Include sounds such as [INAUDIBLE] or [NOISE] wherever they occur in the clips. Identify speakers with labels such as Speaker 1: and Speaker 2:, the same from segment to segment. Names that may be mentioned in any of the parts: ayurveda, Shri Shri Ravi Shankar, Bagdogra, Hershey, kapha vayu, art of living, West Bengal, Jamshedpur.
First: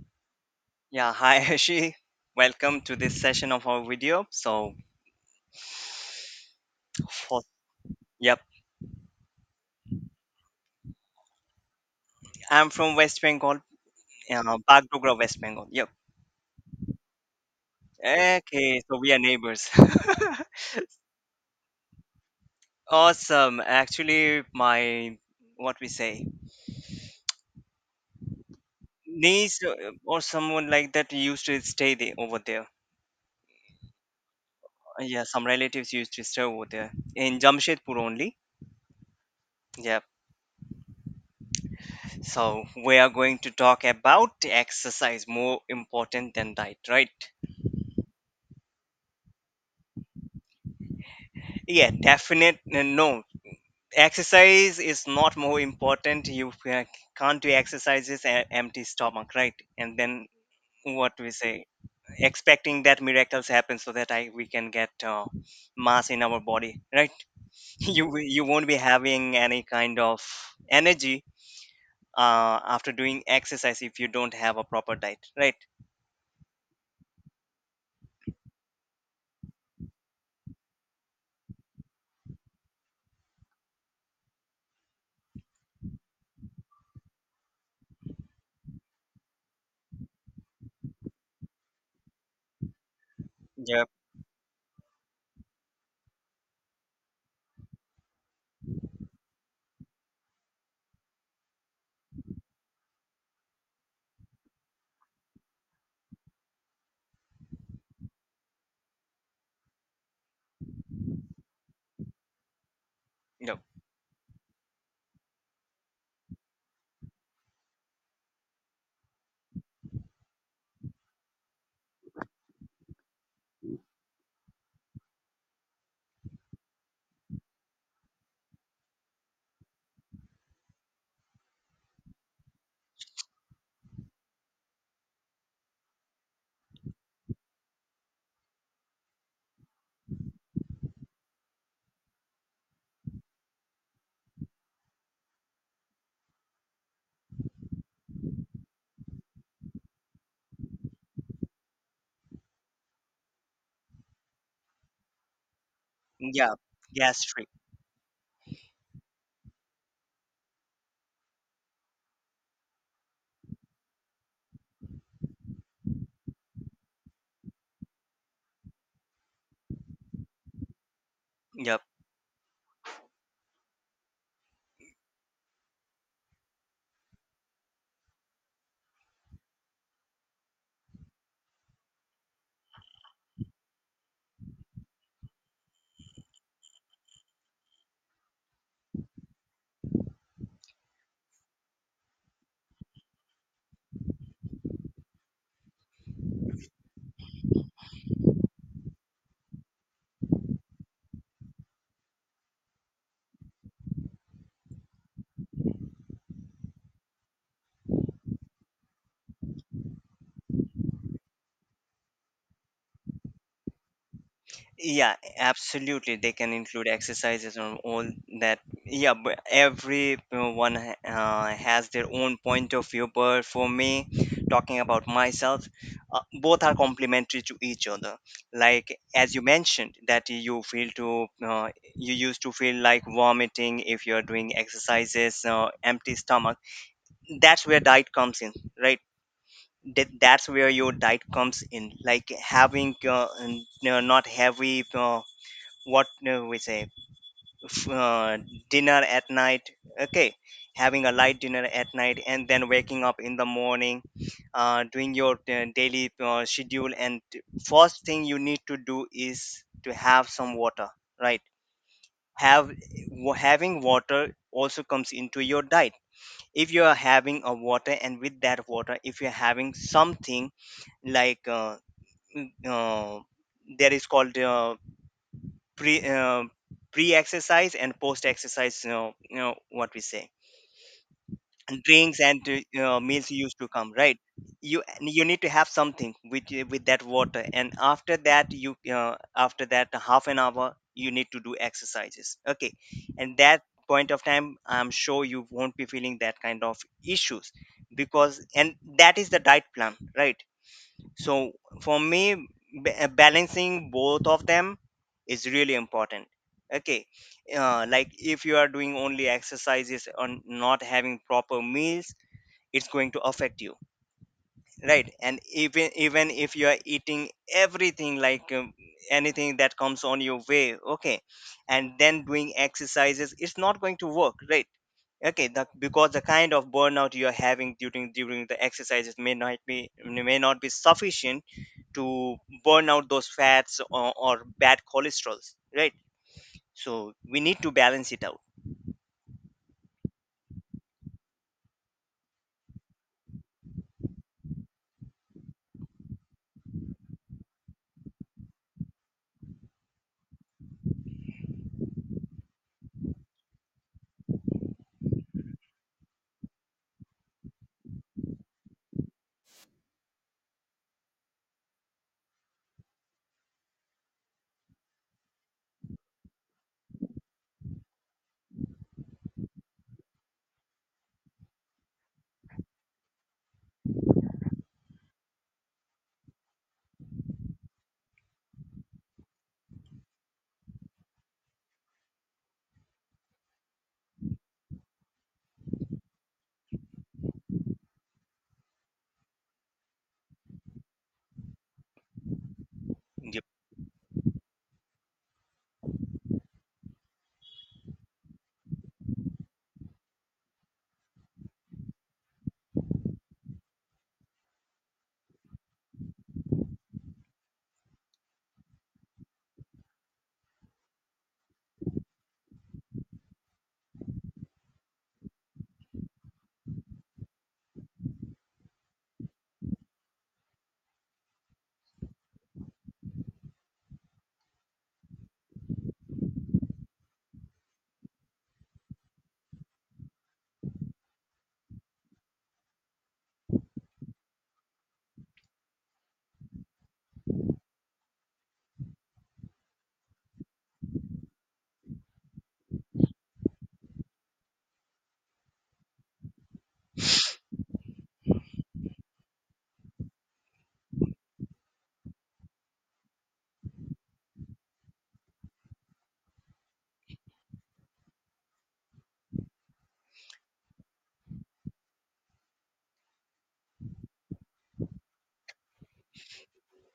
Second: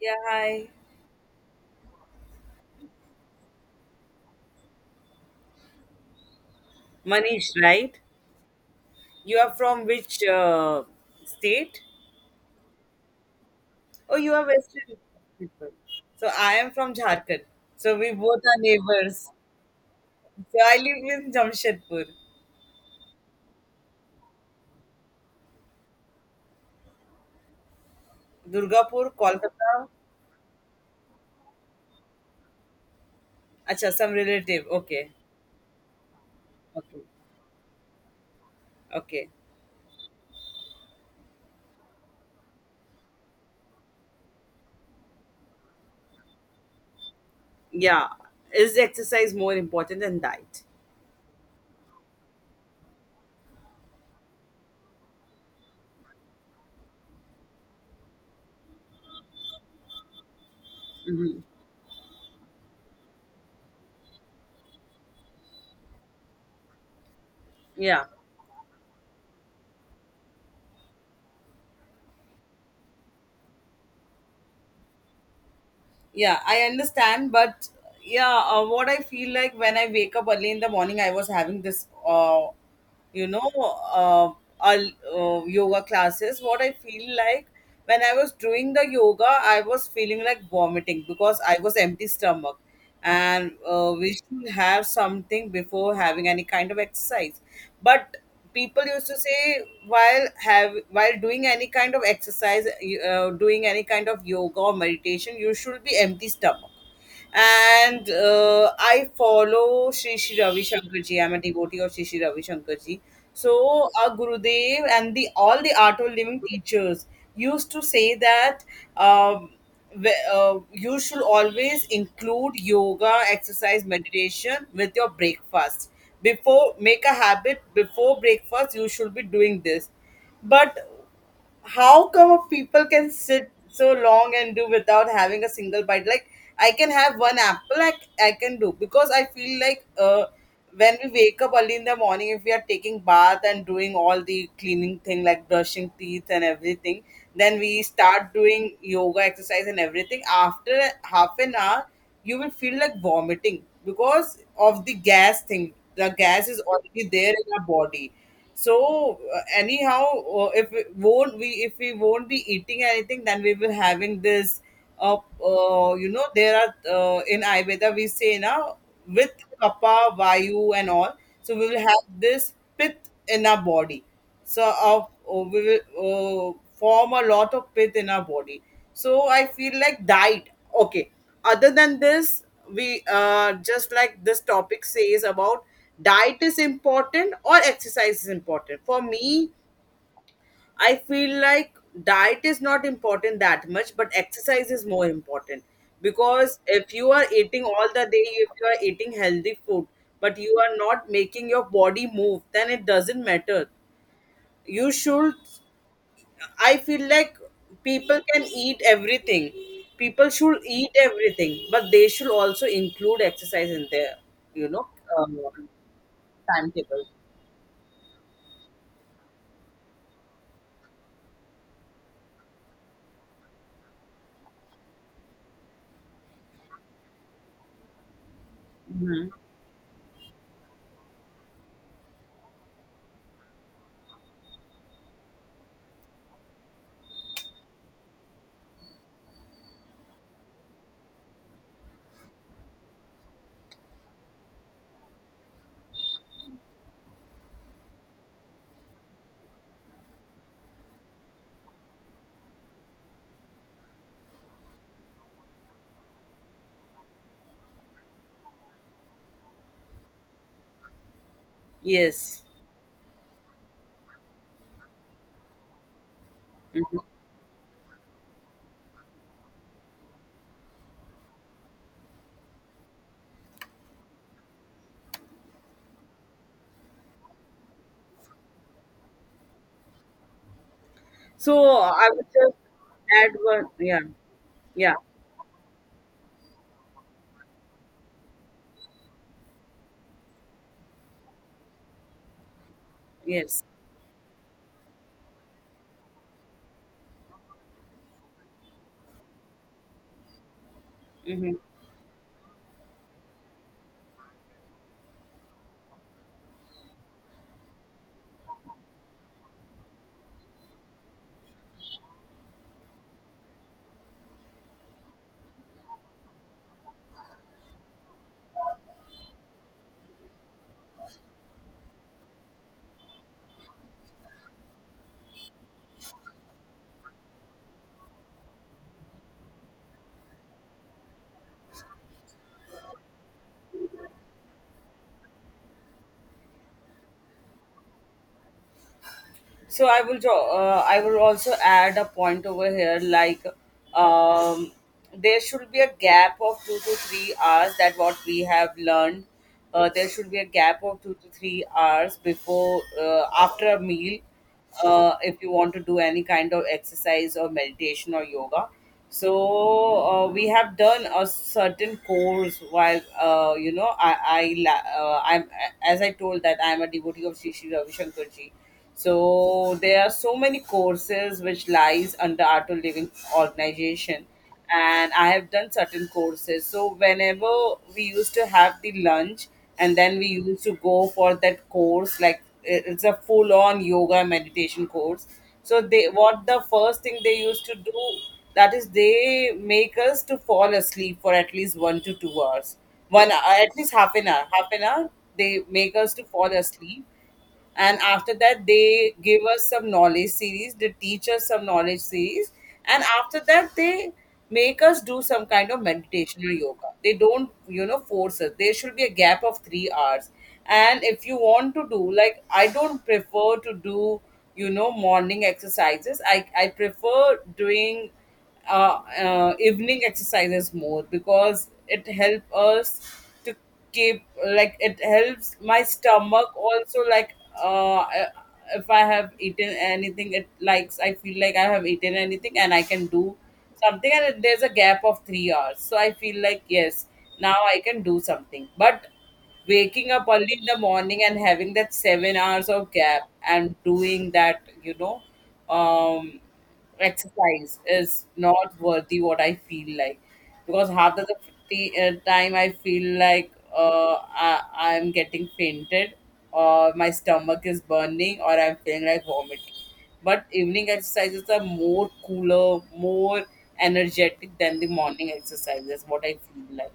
Speaker 1: Yeah, hi.
Speaker 2: Yeah, hi [LAUGHS] Hershey. Welcome to this session of our video. For,
Speaker 1: Manish, right?
Speaker 2: yep,
Speaker 1: You are from which state?
Speaker 2: I'm from West Bengal,
Speaker 1: Oh, you are Western
Speaker 2: Bagdogra, West Bengal.
Speaker 1: people.
Speaker 2: Yep.
Speaker 1: So I am from Jharkhand. So we both are
Speaker 2: Okay, so we are
Speaker 1: neighbors.
Speaker 2: neighbors. [LAUGHS]
Speaker 1: So I live in Jamshedpur,
Speaker 2: Awesome. Actually, my what we say
Speaker 1: Durgapur,
Speaker 2: niece,
Speaker 1: Kolkata.
Speaker 2: or someone like that, used to stay there over there.
Speaker 1: Acha, some relative. Okay.
Speaker 2: Yeah, some relatives used to stay over there
Speaker 1: Okay.
Speaker 2: in Jamshedpur only.
Speaker 1: Okay.
Speaker 2: Yep. So we are going to talk about exercise more important than diet, right?
Speaker 1: Yeah. Is exercise more important than diet?
Speaker 2: Yeah, definite. No, exercise is not more important. You can't do exercises at empty stomach, right? And then what we
Speaker 1: hmm
Speaker 2: say, expecting that miracles happen so that I we can get mass in our body, right? [LAUGHS]
Speaker 1: Yeah.
Speaker 2: You won't be having any kind of energy after doing exercise if you don't have a proper diet, right?
Speaker 1: Yeah, I understand but yeah what I feel like, when I wake up early in the morning, I was having this you know uh, yoga classes. What I feel like, when I was doing the yoga, I was feeling like vomiting, because I was empty stomach, and
Speaker 2: Yep.
Speaker 1: we should have something before having any kind of exercise. But people used to say, while have— While doing any kind of exercise, doing any kind of yoga or meditation, you should be empty stomach. And I follow Shri Shri Ravi Shankar ji. I'm a devotee of Shri Shri Ravi Shankar ji.
Speaker 2: Yep.
Speaker 1: So our Gurudev and the all the Art of Living teachers used to say that. Um, you should always include yoga, exercise, meditation with your breakfast. Before— make a habit, before breakfast you should be doing this. But how come people can sit so long and do without having a single bite? Like, I can have one apple. I can do, because I feel like, when we wake up early in the morning, if we are taking bath and doing all the cleaning thing like brushing teeth and everything, then we start doing yoga, exercise and everything after half an hour, you will feel like vomiting because of the gas thing. The gas
Speaker 2: Yeah.
Speaker 1: is already there
Speaker 2: Gastric.
Speaker 1: in our body. So anyhow, if we won't— we if we won't be eating anything, then we will having this uh, you know, there are in ayurveda we say now, with kapha vayu and all, so we will
Speaker 2: Yep.
Speaker 1: have this pit in our body. So we will form a lot of pit in our body. So I feel like diet, okay, other than this, we just like this topic says about, diet is important or exercise is important. For me, I feel like diet is not important that much, but exercise is more important, because if you are eating all the day, if you are eating healthy food, but you are not making your body move, then it doesn't matter. You should— I feel like, people can eat everything. People should eat everything, but they should also include exercise in their, you know,
Speaker 2: Yeah,
Speaker 1: um,
Speaker 2: absolutely. They can include
Speaker 1: timetable.
Speaker 2: exercises on all that. Yeah, but every has their own point of view. But for me, talking about myself, both are complementary to each other. Like
Speaker 1: hmm
Speaker 2: as you mentioned, that you used to feel like vomiting if you are doing exercises, empty stomach. That's where diet comes in, right? That's where your diet comes in, like having, not heavy, what we say f- dinner at night. Okay, having a light dinner at night and then waking up in the morning, doing your daily schedule. And first thing you need to do is to have some water, right?
Speaker 1: Yes.
Speaker 2: have Having water also comes into your diet. If you are
Speaker 1: Mhm.
Speaker 2: having a water, and with that water if you're having something like, mm, uh, there is called pre uh, pre exercise and post exercise, you know what we say,
Speaker 1: So I
Speaker 2: drinks
Speaker 1: would
Speaker 2: and
Speaker 1: just
Speaker 2: meals
Speaker 1: add
Speaker 2: used to
Speaker 1: one.
Speaker 2: come,
Speaker 1: Yeah.
Speaker 2: right? You
Speaker 1: Yeah.
Speaker 2: need to have something with that water, and after that you after that half an hour you need to do exercises. Okay, and that
Speaker 1: Yes.
Speaker 2: point of time I'm sure you won't be feeling that kind of issues, because, and that is the diet plan, right? So
Speaker 1: Mhm.
Speaker 2: for me, balancing both of them is really important. Okay, like if you are doing only exercises or not having proper meals, it's going to affect you, right? And even if you are eating everything, like, anything that comes on your way, okay, and then doing exercises, it's not going to work, right? Because the kind of burnout you're having during the exercises may not be sufficient to burn out those fats or bad cholesterols, right? So we need to balance it out.
Speaker 1: So I will draw— I will also add a point over here, like, um, there should be a gap of 2 to 3 hours, that what we have learned. There should be a gap of 2 to 3 hours before— after a meal, if you want to do any kind of exercise or meditation or yoga. So we have done a certain course while, you know, I la— I'm, as I told, that I'm a devotee of Shri Shri Ravi Shankar ji. So there are so many courses which lies under Art of Living organization, and I have done certain courses. So whenever we used to have the lunch, and then we used to go for that course, like it— it's a full on yoga meditation course. So they, what the first thing they used to do, that is they make us to fall asleep for at least 1 to 2 hours. One— at least half an hour, half an hour they make us to fall asleep. And after that they give us some knowledge series, they teach us some knowledge series, and after that they make us do some kind of meditation or yoga. They don't, you know, force us. There should be a gap of 3 hours. And if you want to do, like, I don't prefer to do, you know, morning exercises. I prefer doing evening exercises more, because it helps us to keep, like, it helps my stomach also, like, uh I- if I have eaten anything, it likes— I feel like I have eaten anything, and I can do something, and it— there's a gap of 3 hours, so I feel like yes, now I can do something. But waking up early in the morning and having that 7 hours of gap and doing that, you know, um exercise is not worthy, what I feel like. Because half of the time I feel like, I'm getting fainted, or my stomach is burning, or I'm feeling like vomiting. But evening exercises are more cooler, more energetic than the morning exercises, what I feel like.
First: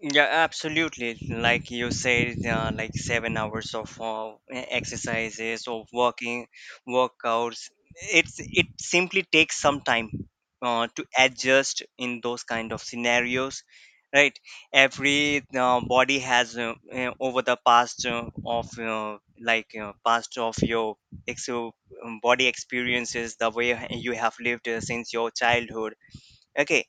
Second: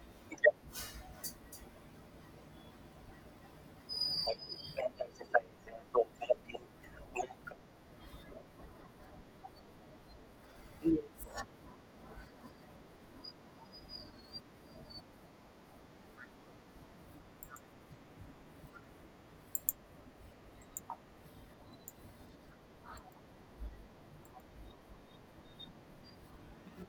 Speaker 2: Yeah, absolutely. Like you said, like 7 hours of exercises or working workouts. It simply takes some time to adjust in those kind of scenarios, right? Every body has, over the past of like past of your ex- uh, body experiences, the way you have lived since your childhood. Okay,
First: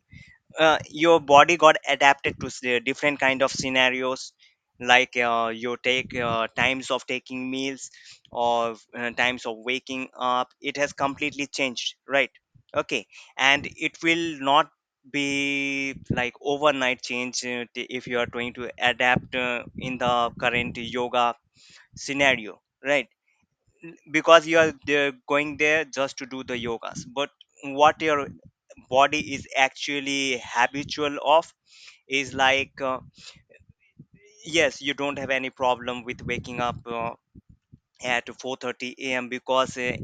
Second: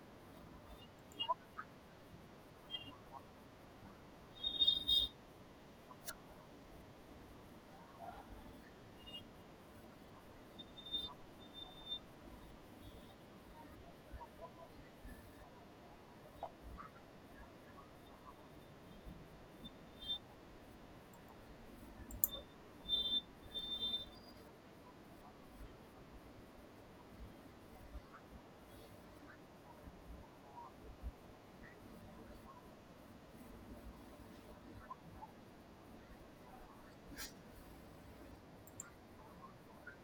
Speaker 2: your body got adapted to the different kind of scenarios, like, you take times of taking meals or times of waking up, it has completely changed, right? Okay, and it will not be like overnight change, if you are trying to adapt in the current yoga scenario, right? Because you are there, going there just to do the yogas, but what your body is actually habitual of is like, yes, you don't have any problem with waking up at 4:30 a.m. because, uh,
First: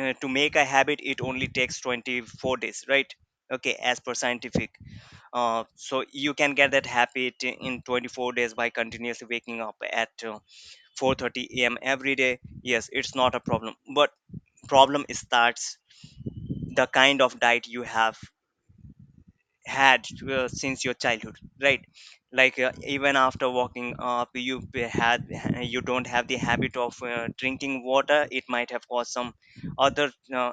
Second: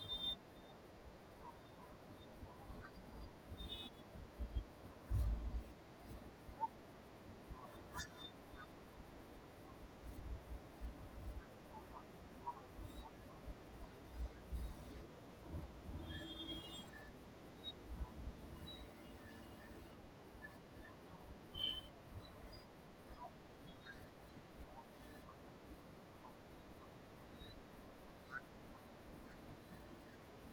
Speaker 2: uh, to make a habit it only takes 24 days, right? Okay, as per scientific, so you can get that habit in 24 days by continuously waking up at 4:30 a.m. every day. Yes, it's not a problem, but problem starts the kind of diet you have had since your childhood, right? Like, even after walking up you had, you don't have the habit of drinking water, it might have caused some other, uh,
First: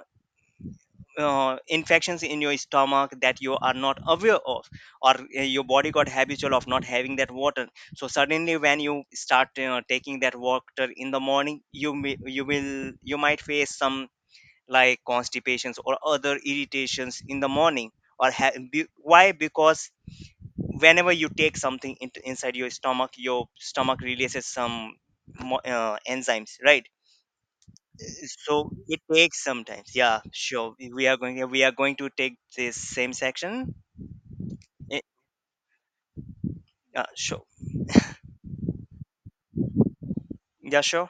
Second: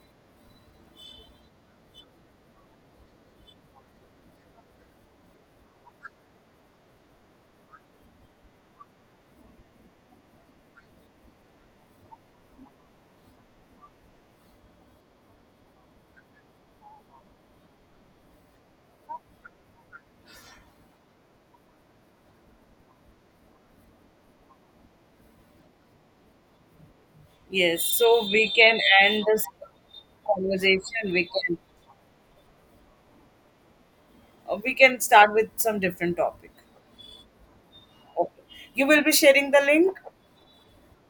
Speaker 2: uh, infections in your stomach that you are not aware of, or your body got habitual of not having that water. So suddenly when you start taking that water in the morning you will, you might face some like constipations or other irritations in the morning, or why, because whenever you take something into inside your stomach, your stomach releases some enzymes, right?
Speaker 1: Yes, so we
Speaker 2: So
Speaker 1: can
Speaker 2: it
Speaker 1: end
Speaker 2: takes
Speaker 1: this
Speaker 2: sometimes. Yeah, sure,
Speaker 1: conversation.
Speaker 2: we are going, to take this same section.
Speaker 1: We can
Speaker 2: Eh,
Speaker 1: start with some different topic.
Speaker 2: sure.
Speaker 1: Okay. You will be sharing the link.
Speaker 2: Yeah, sure.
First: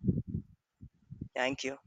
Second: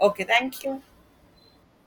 Speaker 1: Okay, thank you.
Speaker 2: Thank you.